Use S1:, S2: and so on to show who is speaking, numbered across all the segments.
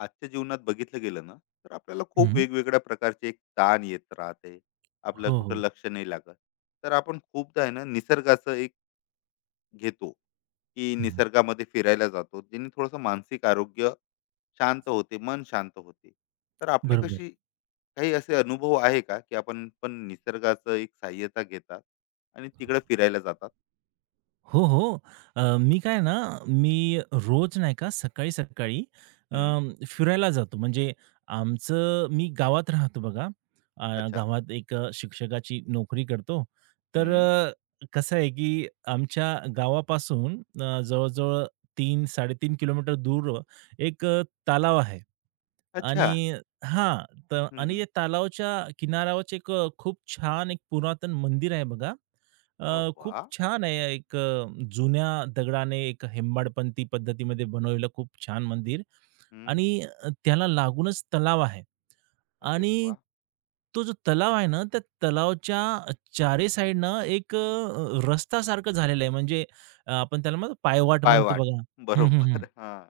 S1: आजच्या जीवनात बघितलं गेलं ना, तर आपल्याला खूप
S2: हं.
S1: वेगवेगळ्या प्रकारचे एक ताण येत राहते. आपलं
S2: हो,
S1: कुठं
S2: हो.
S1: लक्ष नाही लागत. तर आपण खूपदा आहे ना, निसर्गाचं एक घेतो, की
S2: हं.
S1: निसर्गामध्ये फिरायला जातो, ज्यांनी थोडंसं मानसिक आरोग्य शांत होते, मन शांत होते. तर आपले
S2: बरोबर.
S1: कशी काही असे अनुभव आहे का, की आपण पण निसर्गाचं एक सहाय्यता घेतात आणि तिकडे फिरायला जातात?
S2: हो, हो. मी काय ना, मी रोज नाही का सकाळी-सकाळी
S1: हम्म.
S2: फिरायला जातो. म्हणजे आमचं मी गावात राहतो बघा. अ,
S1: अच्छा.
S2: गावात एक शिक्षकाची नोकरी करतो. तर
S1: हम्म.
S2: कसं आहे की आमच्या गावापासून जवळ 3, 3-3.5 किलोमीटर दूर एक तलाव आहे.
S1: अच्छा.
S2: आणि हां, तर आणि
S1: हम्म.
S2: या तलावाच्या किनाऱ्यावरच एक खूप छान एक पुरातन मंदिर आहे बघा.
S1: हा,
S2: खूप
S1: वा.
S2: छान आहे. एक जुन्या दगडाने एक हेंबाडपंती पद्धतीमध्ये बनवलेलं खूप छान मंदिर
S1: हम्म.
S2: आणि त्याला लागूनच तलाव आहे
S1: अरे
S2: आणि
S1: वा.
S2: तो जो तलाव आहे ना, त्या तलावाच्या चारी साइडनं एक रस्ता सारखं झालेलं आहे. म्हणजे आपण त्याला म्हणतो पायवाट म्हणतो
S1: पायवाट.
S2: बघा. हं, हं, हं.
S1: बरोबर. हां.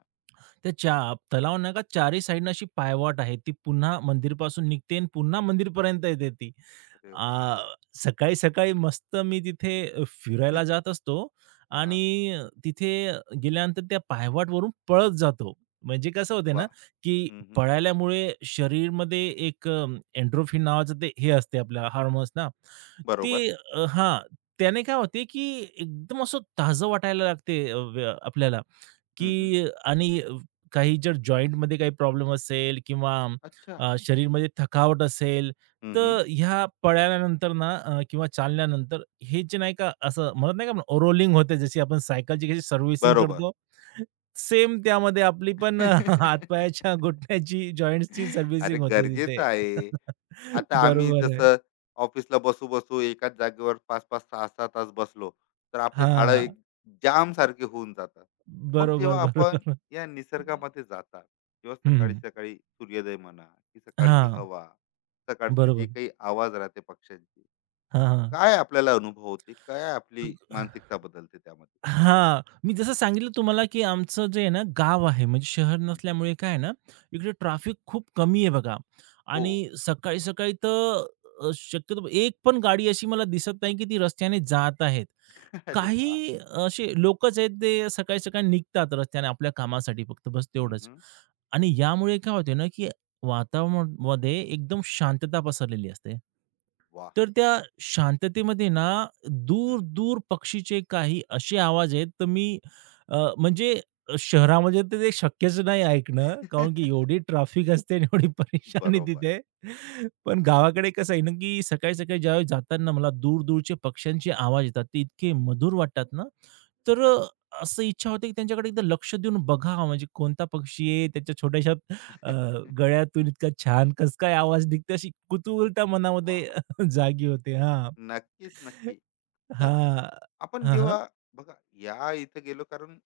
S2: त्या चा तलाव नाही का चारही साइडनं अशी पायवाट आहे. ती पुन्हा मंदिरपासून निघते आणि पुन्हा मंदिरपर्यंत येते ती.
S1: अरे वाह!
S2: आ, सकाळी-सकाळी मस्त मी तिथे फिरायला जात असतो
S1: हां.
S2: आणि तिथे गेल्यानंतर त्या पायवाटवरून पळत जातो. म्हणजे कसं होते ना,
S1: वाह!
S2: की
S1: हं, हं.
S2: पळाल्यामुळे शरीरमध्ये एक नावाचं ते हे असते आपल्या हार्मोन्स ना, ते
S1: बरोबर.
S2: हां, त्याने काय होते, की एकदम असं ताजं वाटायला लागते व आपल्याला.
S1: हं, हं.
S2: की आणि काही जर जॉइंटमध्ये काही प्रॉब्लेम असेल किंवा
S1: अच्छा.
S2: शरीरमध्ये थकावट असेल,
S1: हं, हं.
S2: तर ह्या पळाल्यानंतर ना किंवा चालल्यानंतर हे जे नाही का असं म्हणत नाही का रोलिंग होते जशी आपण सायकलची कशी सर्व्हिसिंग
S1: बरोबर.
S2: करतो, सेम त्यामध्ये आपली पण हातपायाच्या घुटण्याची, जॉइंट्सची
S1: अरे,
S2: सर्व्हिसिंग होते
S1: गरजेचं
S2: तिथे.
S1: आहे. आता आम्ही
S2: बरोबर आहे.
S1: जसं ऑफिसला बसू-बसू एकाच जागेवर 5-5, 6-6 तास बसलो, तर आपले झाडं एक
S2: हां.
S1: जामसारखे होऊन जातात. मग
S2: बरोबर,
S1: जेव्हा आपण
S2: बरोबर.
S1: या निसर्गामध्ये जातात किंवा
S2: हं.
S1: सकाळी-सकाळी सूर्योदय म्हणा, की सकाळची
S2: हां.
S1: हवा, सकाळचे जे
S2: बरोबर.
S1: काही आवाज राहते पक्ष्यांचे,
S2: हां, हां.
S1: काय आपल्याला अनुभव होते? काय आपली मानसिकता बदलते त्यामध्ये?
S2: हां, मी जसं सांगितलं तुम्हाला, की आमचं जे आहे ना गाव आहे, म्हणजे शहर
S1: हं,
S2: नसल्यामुळे काय आहे ना, इकडे ट्रॅफिक खूप कमी आहे बघा
S1: हो.
S2: आणि सकाळी-सकाळी तर शक्यतो एक पण गाडी अशी मला दिसत नाही, की ती रस्त्याने जात आहेत.
S1: अरे वा.
S2: काही असे लोकच आहेत, ते सकाळी-सकाळी निघतात रस्त्याने आपल्या कामासाठी फक्त बस
S1: हं,
S2: तेवढंच.
S1: हं.
S2: आणि यामुळे काय होते ना, की वातावरणामध्ये एकदम शांतता पसरलेली असते.
S1: वाह!
S2: तर त्या शांततेमध्ये ना, दूर-दूर पक्षीचे काही असे आवाज आहेत, तर मी म्हणजे शहरामध्ये तर ते शक्यच नाही ऐकणं, कारण की एवढी ट्रॅफिक असते आणि एवढी परेशानी
S1: बरोबर.
S2: तिथे. पण गावाकडे कसं आहे ना, की सकाळी-सकाळी ज्यावेळेस जाताना मला दूर-दूरचे पक्ष्यांचे आवाज येतात, ते इतके मधुर वाटतात ना, तर
S1: खरंच.
S2: असं इच्छा होते, की त्यांच्याकडे एकदा लक्ष देऊन बघावं, म्हणजे कोणता पक्षी आहे, त्याच्या छोट्याशा अ, गळ्यातून इतका छान कसं काय आवाज निघतो, अशी कुतूहलता
S1: वा.
S2: मनामध्ये जागी होते. हां.
S1: नक्कीच, नक्की. तर
S2: हां.
S1: आपण
S2: हां, हां.
S1: जेव्हा बघा या इथं गेलो, कारण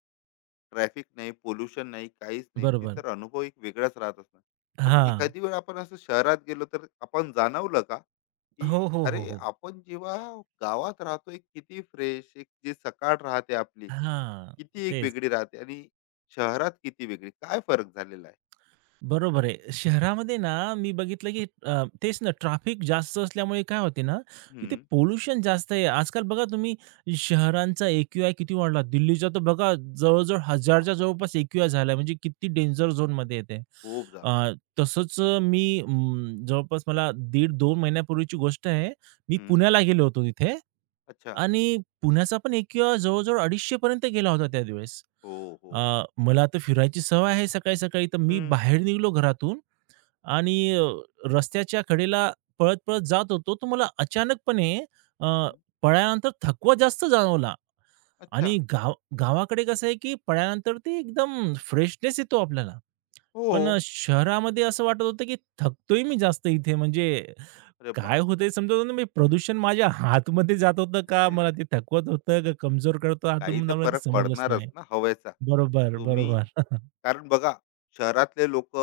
S1: ट्रॅफिक नाही, पोल्युशन नाही, काहीच नाही. ती
S2: बरोबर.
S1: तर अनुभव एक वेगळाच राहत असणार. मग
S2: हां.
S1: एखादी वेळ आपण असं शहरात गेलो, तर आपण जाणवलं का,
S2: हो,
S1: की
S2: हो, हो,
S1: अरे
S2: हो.
S1: आपण जेव्हा गावात राहतो, एक किती फ्रेश, एक जी सकाळ राहते आपली,
S2: हां,
S1: किती एक
S2: तेच.
S1: वेगळी राहते, आणि शहरात किती वेगळी, काय फरक झालेला आहे?
S2: बरोबर आहे. शहरामध्ये ना मी बघितलं की तेच ना ट्रॅफिक जास्त असल्यामुळे काय होते ना, तिथे
S1: हम्म.
S2: पोल्युशन जास्त आहे. आजकाल बघा तुम्ही शहरांचा एक्यूआय किती वाढला. दिल्लीचा तर बघा जवळ-जवळ
S1: बाप!
S2: 1000च्या जवळपास एक्यूआय झाला आहे. म्हणजे किती डेंजर झोनमध्ये येते.
S1: खूप
S2: अ,
S1: जास्त.
S2: तसंच मी जवळपास मला 1.5-2 महिन्यापूर्वीची गोष्ट आहे. मी
S1: हम्म.
S2: पुण्याला गेलो होतो तिथे
S1: अच्छा.
S2: आणि पुण्याचा पण एक जवळ-जवळ 250 पर्यंत गेला होता त्यावेळेस.
S1: हो.
S2: अ,
S1: हो.
S2: मला तर फिरायची सवय आहे सकाळी-सकाळी, तर मी
S1: हम्म.
S2: बाहेर निघालो घरातून आणि रस्त्याच्या कडेला पळत-पळत जात होतो, तर मला अचानकपणे अ,
S1: हम्म.
S2: पळाल्यानंतर थकवा जास्त जाणवला
S1: अच्छा.
S2: आणि गावाकडे कसं आहे, की पळाल्यानंतर ते एकदम फ्रेशनेस येतो आपल्याला.
S1: हो.
S2: पण शहरामध्ये असं वाटत होतं, की थकतोय मी जास्त इथे. म्हणजे
S1: अरे
S2: काय
S1: बापरे!
S2: होतंय समजत नव्हतं. म्हणजे प्रदूषण माझ्या हातमध्ये जात होतं का मला ते थकवत होतं का कमजोर करत हातून
S1: काही तर
S2: म्हणून मला ते
S1: फरक
S2: समजलंच
S1: पडणारच
S2: नाही.
S1: ना हवेचा.
S2: बरोबर,
S1: तुम्ही,
S2: बरोबर.
S1: कारण बघा, शहरातले लोक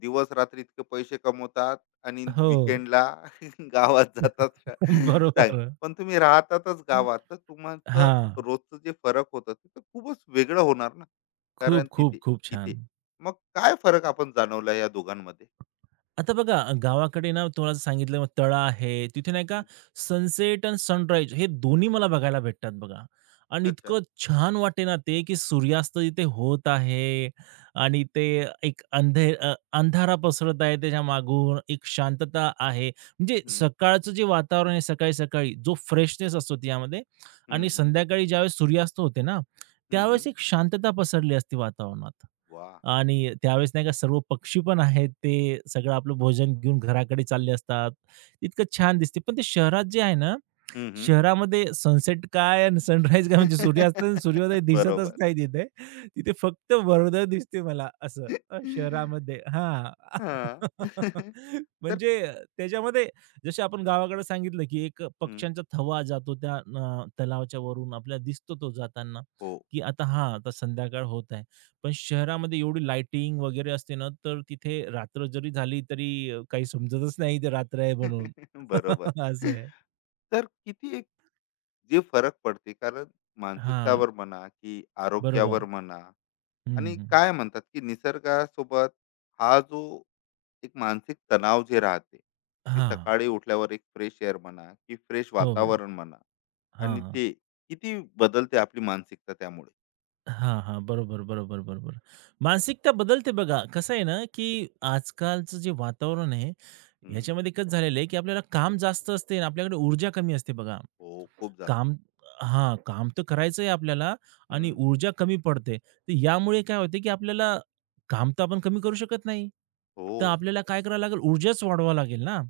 S1: दिवस रात्री इतके पैसे कमवतात आणि
S2: हो.
S1: विकेंडला गावात जातात सांग.
S2: बरोबर.
S1: पण तुम्ही राहतातच गावात, तर तुमचं
S2: हां.
S1: रोजचं जे फरक होतं ते तर खूपच वेगळं होणार ना, कारण
S2: खूप, खूप,
S1: तिथे,
S2: खूप
S1: इथे,
S2: छान.
S1: मग काय फरक आपण जाणवला या दोघांमध्ये?
S2: आता बघा गावाकडे ना तुम्हाला सांगितलं मग तळा आहे तिथे नाही का
S1: हम्म.
S2: सनसेट आणि सनराईज हे दोन्ही मला बघायला भेटतात बघा आणि
S1: अच्छा.
S2: इतकं छान वाटे ना ते की सूर्यास्त इथे होत आहे आणि ते एक अंधारा पसरत आहे त्याच्या मागून एक शांतता आहे म्हणजे
S1: हम्म.
S2: सकाळचं जे वातावरण आहे सकाळी सकाळी जो फ्रेशनेस असतो त्यामध्ये
S1: हम्म.
S2: आणि
S1: हम्म.
S2: संध्याकाळी ज्यावेळेस सूर्यास्त होते ना
S1: हम्म. हम्म.
S2: त्यावेळेस एक शांतता पसरली असते वातावरणात
S1: वा.
S2: आणि त्यावेळेस नाही का सर्व पक्षी पण आहेत, ते सगळं आपलं भोजन घेऊन घराकडे चालले असतात. इतकं छान दिसते. पण ते शहरात जे आहे ना,
S1: हम्म. हम्म.
S2: शहरामध्ये सनसेट काय आणि सनराईज काय म्हणजे सूर्यास्त आणि सूर्योदय दिसतच नाही तिथे. तिथे फक्त वरोदय दिसते मला असं
S1: बरोबर.
S2: शहरामध्ये हां.
S1: हां. तर,
S2: म्हणजे त्याच्यामध्ये जसे आपण गावाकडे सांगितलं, की एक
S1: हं,
S2: पक्ष्यांचा थवा जातो त्या तलावाच्या वरून आपल्याला दिसतो तो जाताना,
S1: हो.
S2: की आता हां, आता संध्याकाळ होत आहे. पण शहरामध्ये एवढी लाइटिंग वगैरे असते ना, तर तिथे रात्र जरी झाली तरी काही समजतच नाही ते रात्र आहे म्हणून.
S1: बरोबर.
S2: असं आहे.
S1: तर किती एक जे फरक पडते, कारण
S2: हां.
S1: मानसिकतावर म्हणा, की आरोग्यावर
S2: बरोबर.
S1: म्हणा,
S2: हं,
S1: आणि
S2: हं.
S1: काय म्हणतात, की निसर्गासोबत हा जो एक मानसिक तणाव जे राहते, की
S2: हां.
S1: सकाळी उठल्यावर एक फ्रेश एअर म्हणा, की फ्रेश
S2: हो, हो.
S1: वातावरण म्हणा,
S2: हां,
S1: आणि
S2: हां.
S1: ते किती बदलते आपली मानसिकता त्यामुळे.
S2: हां, हां. बरोबर, बरोबर, बरोबर. मानसिकता बदलते बघा. कसं आहे ना, की आजकालचं जे वातावरण आहे,
S1: हं.
S2: याच्यामध्ये कसं झालेलं आहे, की आपल्याला काम जास्त असते आणि आपल्याकडे ऊर्जा कमी असते बघा.
S1: हो, खूप जास्त.
S2: काम काम तर करायचं आहे आपल्याला आणि
S1: हं.
S2: ऊर्जा कमी पडते. तर यामुळे काय होते, की आपल्याला काम तर आपण कमी करू शकत नाही. तर
S1: हो.
S2: आपल्याला काय करावं लागेल, ऊर्जाच वाढवावी लागेल ना.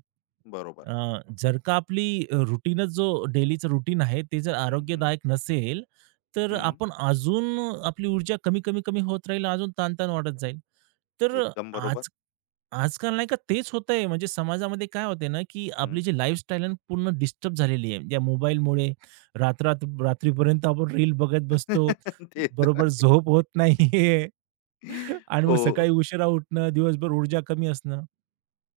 S1: बरोबर.
S2: जर का आपली रुटीनच जो डेलीचं रुटीन आहे, ते जर
S1: हं, हं.
S2: आरोग्यदायक नसेल, तर
S1: हं.
S2: आपण अजून आपली ऊर्जा कमी, कमी, कमी होत राहील, अजून ताण-ताण वाढत जाईल. तर
S1: एकदम बरोबर.
S2: आज आजकाल नाही का तेच होतंय. म्हणजे समाजामध्ये काय होतंय ना, की
S1: हं.
S2: आपली जी लाईफस्टाईल आहे ना, पूर्ण डिस्टर्ब झालेली आहे. या मोबाईलमुळे रात्र रात्रीपर्यंत आपण रील बघत बसतो.
S1: ते तर
S2: बरोबर
S1: आहे.
S2: झोप होत नाहीये. आणि मग सकाळी
S1: हो.
S2: उशिरा उठणं, दिवसभर ऊर्जा कमी असणं.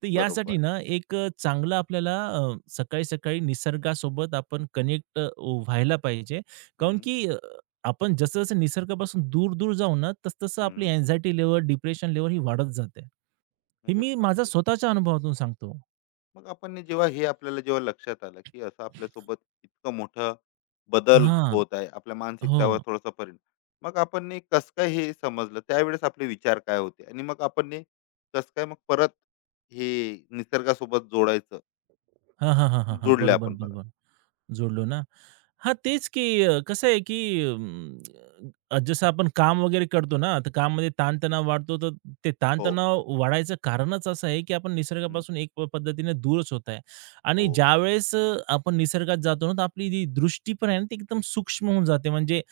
S2: तर यासाठी
S1: बरोबर.
S2: ना एक चांगलं आपल्याला सकाळी-सकाळी निसर्गासोबत आपण कनेक्ट व्हायला पाहिजे.
S1: हं,
S2: काऊन की आपण जसं-जसं निसर्गापासून दूर-दूर जाऊ ना, तस तसं आपली
S1: हं.
S2: अँक्झायटी लेव्हल, डिप्रेशन लेव्हल ही वाढत जाते. हे
S1: अरे
S2: मी माझ्या
S1: बापरे!
S2: स्वतःच्या अनुभवातून सांगतो.
S1: मग आपण हे जेव्हा, हे आपल्याला जेव्हा लक्षात आलं, की असं आपल्यासोबत इतकं मोठा बदल
S2: हां.
S1: होत आहे, आपल्या मानसिकतावर
S2: हो.
S1: थोडासा परिणाम. मग आपण हे कसं काय हे समजलं? त्यावेळेस आपले विचार काय होते? आणि मग आपण हे कसं काय मग परत हे निसर्गासोबत जोडायचं,
S2: हां, हां, हां, हां, हां.
S1: जोडले
S2: बरोबर,
S1: आपण परत?
S2: बरोबर. जोडलो ना? हां, तेच की कसं आहे की अं, जसं आपण काम वगैरे करतो ना, तर कामामध्ये ताणतणाव वाढतो, तर ते
S1: हो.
S2: ताणतणाव वाढायचं कारणच असं आहे की आपण
S1: हं.
S2: निसर्गापासून एक पद्धतीने दूरच होत आहे. आणि
S1: हो.
S2: ज्यावेळेस आपण निसर्गात जातो ना, तर आपली जी दृष्टी पण आहे ना, ती एकदम सूक्ष्म होऊन जाते. म्हणजे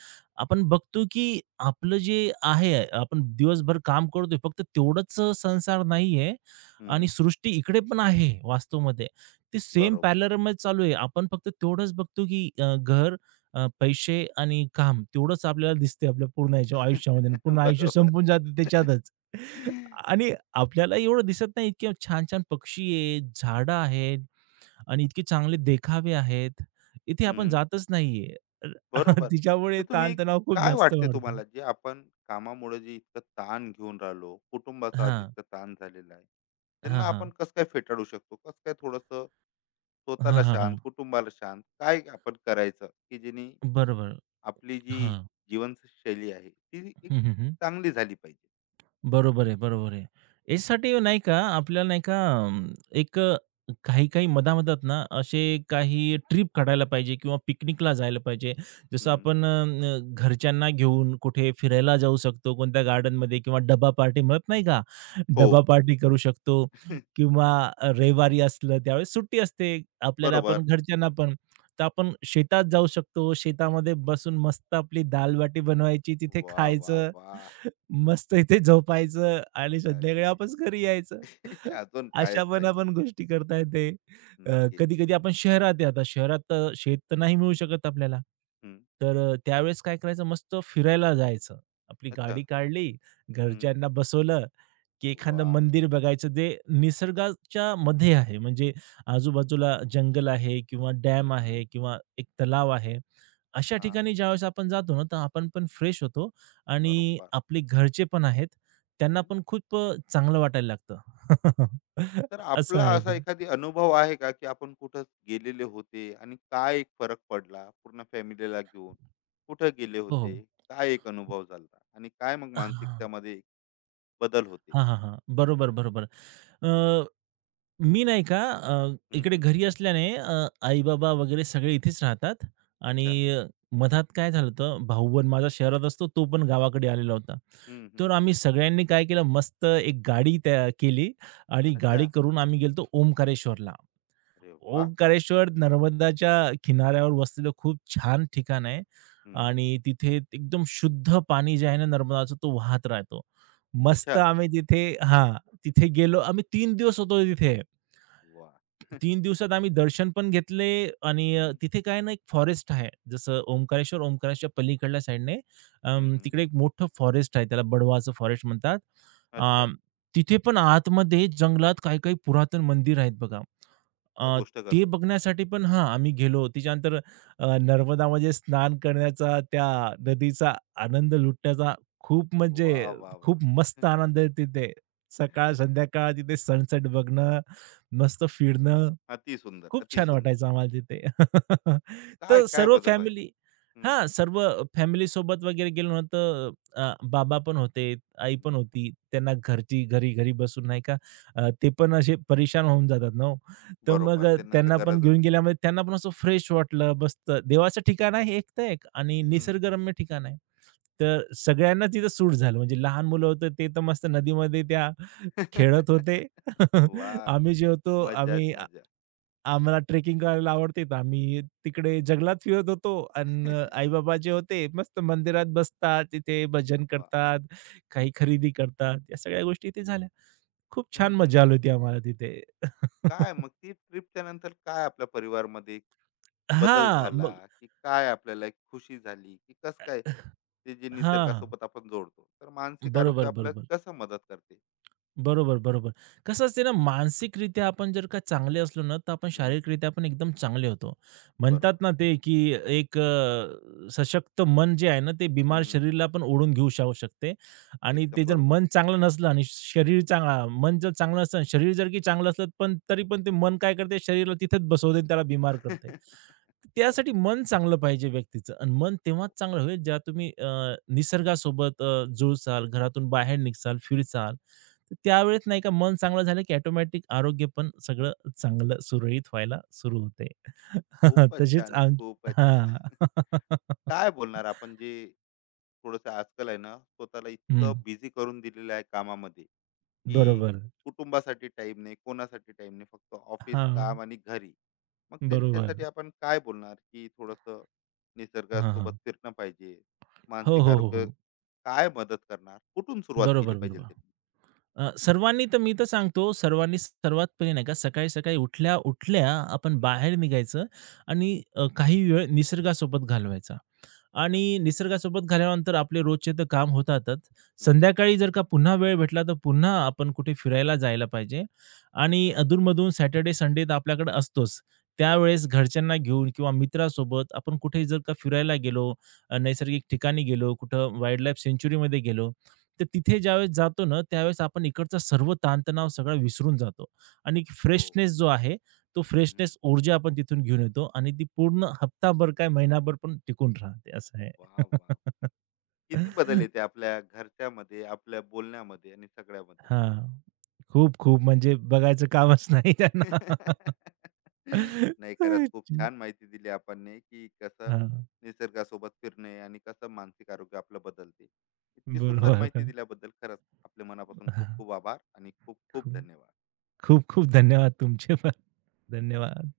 S2: आपण बघतो की आपलं जे आहे, आपण दिवसभर काम करतोय, फक्त तेवढंच संसार नाहीये
S1: हं.
S2: आणि सृष्टी इकडे पण आहे वास्तवमध्ये. ते सेम
S1: बरोबर.
S2: पॅरललमच चालू आहे. आपण फक्त तेवढंच बघतो, की घर, पैसे आणि काम तेवढंच आपल्याला दिसते आपल्या पूर्ण ह्याच्या आयुष्यामध्ये. आणि पूर्ण आयुष्य
S1: बरोबर.
S2: संपून जातं त्याच्यातच. आणि आपल्याला एवढं दिसत नाही इतके छान-छान पक्षी आहेत, झाडं आहेत आणि इतके चांगले देखावे आहेत. इथे आपण
S1: हं.
S2: जातच नाहीये.
S1: बरोबर. तर
S2: तिच्यामुळे
S1: तुम्ही एक-
S2: ताणतणाव खूप
S1: काय
S2: जास्त
S1: वाटते
S2: वाढतो.
S1: तुम्हाला, जे आपण कामामुळे जे इतकं ताण घेऊन राहिलो, कुटुंबाचा आज
S2: हां.
S1: इतका ताण झालेला आहे. त्यांना
S2: हां,
S1: आपण
S2: हां.
S1: कसं काय फेटाळू शकतो? कसं काय थोडंसं स्वतःला
S2: हां, हां,
S1: शांत,
S2: हां.
S1: कुटुंबाला शांत काय आपण करायचं, की जेणे
S2: बरोबर.
S1: आपली जी
S2: हां.
S1: जीवनशैली आहे ती एक
S2: हं, हं, हं.
S1: चांगली झाली पाहिजे?
S2: बरोबर आहे, बरोबर आहे. याच्यासाठी नाही का आपल्याला नाही का एक काही-काही मधा-मधात ना असे काही ट्रिप काढायला पाहिजे किंवा पिकनिकला जायला पाहिजे. जसं
S1: हं.
S2: आपण घरच्यांना घेऊन कुठे फिरायला जाऊ शकतो, कोणत्या गार्डनमध्ये किंवा डब्बा पार्टी म्हणत नाही का?
S1: हो.
S2: डब्बा पार्टी करू शकतो किंवा रविवारी असलं त्यावेळेस सुट्टी असते आपल्याला,
S1: बरोबर.
S2: आपण घरच्यांना पण. तर आपण शेतात जाऊ शकतो. शेतामध्ये बसून मस्त आपली दाल-बाटी बनवायची, तिथे
S1: वाह, वाह,
S2: खायचं.
S1: वाह!
S2: मस्त इथे झोपायचं आणि
S1: अरे!
S2: संध्याकाळी वापस घरी यायचं.
S1: अजून कायच
S2: अशा पण
S1: पाहिजे.
S2: आपण गोष्टी करता येते. अ,
S1: नक्कीच.
S2: कधी-कधी आपण शहरात आहे आता शहरात शेत तर नाही मिळू शकत आपल्याला.
S1: हं.
S2: तर त्यावेळेस काय करायचं मस्त फिरायला जायचं. आपली
S1: अच्छा.
S2: गाडी काढली,
S1: हं.
S2: घरच्यांना बसवलं की एखादं
S1: वाह!
S2: मंदिर बघायचं जे निसर्गाच्या मध्ये आहे. म्हणजे आजूबाजूला जंगल आहे किंवा
S1: हं,
S2: डॅम
S1: हं.
S2: आहे किंवा एक तलाव आहे. अशा
S1: हां.
S2: ठिकाणी ज्यावेळेस आपण जातो ना, तर आपण पण फ्रेश होतो आणि
S1: बरोबर.
S2: आपले घरचे पण आहेत, त्यांना
S1: हं.
S2: पण खूप चांगलं वाटायला लागतं.
S1: तर
S2: असं
S1: आपला
S2: आहे
S1: असा
S2: ते.
S1: एखादी अनुभव आहे का, की आपण कुठं गेलेले होते आणि काय एक फरक पडला? पूर्ण फॅमिलीला घेऊन कुठं गेले
S2: हो, हो.
S1: होते? काय एक अनुभव झाला आणि काय मग
S2: हां,
S1: मानसिकतामध्ये बदल होते?
S2: हां, हां, हां. बरोबर, बरोबर. अ मी नाही का
S1: हं,
S2: इकडे
S1: हं.
S2: घरी असल्याने आई-बाबा वगैरे सगळे इथेच राहतात आणि
S1: अच्छा.
S2: मधात काय झालं होतं, भाऊ पण माझा शहरात असतो, तो पण गावाकडे आलेला होता.
S1: हं, हं.
S2: तर आम्ही सगळ्यांनी काय केलं, मस्त एक गाडी त्या केली आणि गाडी
S1: अच्छा.
S2: करून आम्ही गेलो ओंकारेश्वरला.
S1: अरे वाह!
S2: ओंकारेश्वर नर्मदाच्या किनाऱ्यावर वसलेलं खूप छान ठिकाण आहे
S1: हं.
S2: आणि तिथे एकदम शुद्ध पाणी जे आहे ना नर्मदाचं, तो वाहत राहतो.
S1: अच्छा.
S2: मस्त आम्ही तिथे हां, तिथे गेलो. आम्ही 3 दिवस होतो तिथे.
S1: वाह!
S2: 3 दिवसात आम्ही दर्शन पण घेतले आणि
S1: हं.
S2: तिथे काय ना एक फॉरेस्ट आहे. जसं ओंकारेश्वर, ओंकारेश्वरच्या पलीकडल्या साईडने
S1: हं, हं.
S2: तिकडे एक मोठं फॉरेस्ट आहे. त्याला बडवाचं फॉरेस्ट म्हणतात. अ,
S1: अच्छा.
S2: तिथे पण आतमध्ये जंगलात काही-काही पुरातन मंदिर आहेत बघा.
S1: काय
S2: अ,
S1: गोष्ट करता.
S2: ते बघण्यासाठी पण हां, आम्ही गेलो. त्याच्यानंतर नर्मदामध्ये स्नान करण्याचा, त्या नदीचा आनंद लुटण्याचा खूप म्हणजे
S1: वाह, वाह, वाह!
S2: खूप मस्त आनंद आहे तिथे. सकाळ, संध्याकाळ तिथे सनसेट बघणं, मस्त फिरणं.
S1: अतिसुंदर,
S2: खूप छान
S1: अतिसुंदर.
S2: वाटायचं आम्हाला तिथे.
S1: काय,
S2: तर
S1: काय
S2: सर्व
S1: बदल व्हायचा?
S2: फॅमिली
S1: हं,
S2: हां, सर्व फॅमिलीसोबत वगैरे गेलो ना, तर बाबा पण होते, आई पण
S1: हं.
S2: होती. त्यांना घरची घरी घरी बसून नाही का ते पण असे परेशान होऊन जातात ना हो. तर मग
S1: बरोबर. त्यांना तर
S2: त्यांना पण
S1: गरजच
S2: घेऊन
S1: आहे.
S2: गेल्यामुळे त्यांना पण असं फ्रेश वाटलं, मस्त. देवाचं ठिकाण आहे एक तर एक आणि
S1: हं.
S2: निसर्गरम्य ठिकाण आहे. तर सगळ्यांना तिथं सूट झालं. म्हणजे लहान मुलं होतं ते तर मस्त नदीमध्ये त्या खेळत होते.
S1: वाह!
S2: आम्ही जे होतो
S1: मजाच
S2: आम्ही
S1: मजा.
S2: आम्हाला ट्रेकिंग करायला आवडते तर आम्ही तिकडे जंगलात फिरत होतो अन् आई-बाबा जे होते मस्त मंदिरात बसतात, तिथे भजन
S1: वाह!
S2: करतात, काही खरेदी करतात. या सगळ्या गोष्टी इथे झाल्या. खूप
S1: हं,
S2: छान
S1: हं.
S2: मजा आली होती आम्हाला तिथे.
S1: काय मग ती ट्रिपच्या नंतर काय आपल्या परिवारामध्ये बदल
S2: हां,
S1: झाला,
S2: मग
S1: की काय आपल्याला एक खुशी झाली, की कस काय ते जे
S2: हां.
S1: निसर्गासोबत आपण जोडतो, तर मानसिक आरोग्य
S2: बरोबर, बरोबर.
S1: आपल्याला कसं मदत करते?
S2: बरोबर, बरोबर. कसं असते ना, मानसिकरित्या आपण जर का चांगले असलो ना, तर आपण
S1: हं.
S2: शारीरिकरित्या पण एकदम चांगले होतो.
S1: बरोबर.
S2: म्हणतात ना ते, की एक सशक्त मन जे आहे ना, ते
S1: हं,
S2: बिमार
S1: हं.
S2: शरीराला पण ओढून शावू शकते आणि
S1: एकदम
S2: ते जर
S1: बरोबर.
S2: मन चांगलं नसलं आणि शरीर चांगला मन जर चांगलं असलं आणि शरीर जर की चांगलं असलं, पण तरी पण ते मन काय करते, शरीराला तिथेच बसवते आणि त्याला बिमार करते.
S1: ते तर आहे.
S2: त्यासाठी मन चांगलं पाहिजे व्यक्तीचं आणि मन तेव्हाच
S1: हो.
S2: चांगलं होईल, जेव्हा तुम्ही निसर्गासोबत जुळसाल, घरातून
S1: हं.
S2: बाहेर निघाल, फिरसाल तर त्यावेळेस नाही का मन चांगलं झालं, की ऑटोमॅटिक आरोग्य पण सगळं चांगलं सुरळीत व्हायला सुरू होते.
S1: खूपच
S2: तशीच
S1: छान, खूपच छान.
S2: हां.
S1: काय बोलणार आपण, जे थोडस आजकाल आहे ना, स्वतःला
S2: हं.
S1: इतकं बिझी करून दिलेलं आहे कामामध्ये, की
S2: बरोबर.
S1: कुटुंबासाठी टाइम नाही, कोणासाठी टाइम नाही, फक्त ऑफिस
S2: हां.
S1: काम आणि घरी. मग
S2: बरोबर.
S1: त्यांच्यासाठी आपण काय बोलणार, की थोडस
S2: हां,
S1: निसर्गासोबत
S2: हां.
S1: फिरणं पाहिजे,
S2: हो,
S1: मानसिक
S2: हो, हो,
S1: आरोग्य
S2: हो.
S1: काय मदत करणार, कुठून सुरुवात केली
S2: बरोबर,
S1: पाहिजे
S2: बरोबर.
S1: त्यांनी?
S2: सर्वांनी तर मी तर सांगतो सर्वांनी सर्वात पहिले नाही का सकाळी-सकाळी उठल्या-उठल्या आपण
S1: हम्म.
S2: बाहेर निघायचं आणि काही वेळ निसर्गासोबत घालवायचा.
S1: अच्छा.
S2: आणि निसर्गासोबत घालवल्यानंतर आपले रोजचे तर काम होतातच.
S1: हम्म, हम्म.
S2: संध्याकाळी जर का पुन्हा वेळ भेटला, तर पुन्हा आपण कुठे फिरायला जायला पाहिजे आणि
S1: अच्छा.
S2: अधूनमधून सॅटर्डे, संडे तर आपल्याकडे असतोच.
S1: हो.
S2: त्यावेळेस घरच्यांना घेऊन किंवा मित्रासोबत आपण कुठे जर का फिरायला गेलो,
S1: हम्म, हम्म.
S2: नैसर्गिक ठिकाणी गेलो, कुठं वाईल्ड लाईफ सँक्चुअरीमध्ये गेलो, तर तिथे ज्यावेळेस जातो ना, त्यावेळेस आपण इकडचा सर्व ताणतणाव सगळा विसरून जातो आणि
S1: हो.
S2: फ्रेशनेस जो आहे, तो
S1: हम्म, हम्म.
S2: फ्रेशनेस, ऊर्जा आपण तिथून घेऊन येतो आणि ती पूर्ण हप्ताभर काय महिनाभर पण टिकून राहते असं आहे.
S1: वा, वा. किती बदल येते आपल्या घरच्यामध्ये, आपल्या बोलण्यामध्ये आणि सगळ्यामध्ये.
S2: हां. खूप, खूप म्हणजे बघायचं कामच नाही त्यांना.
S1: नाही, खरंच खूप
S2: हं,
S1: छान माहिती दिली आपणने, की कसं
S2: हां.
S1: निसर्गासोबत फिरणे आणि कसं मानसिक आरोग्य आपलं बदलते. इतकी सुंदर माहिती
S2: बरोबर.
S1: दिल्याबद्दल खरंच आपल्या मनापासून खूप
S2: हां.
S1: खूप आभार आणि खूप खूप
S2: खूप,
S1: धन्यवाद.
S2: खूप, खूप धन्यवाद तुमचे पण. धन्यवाद.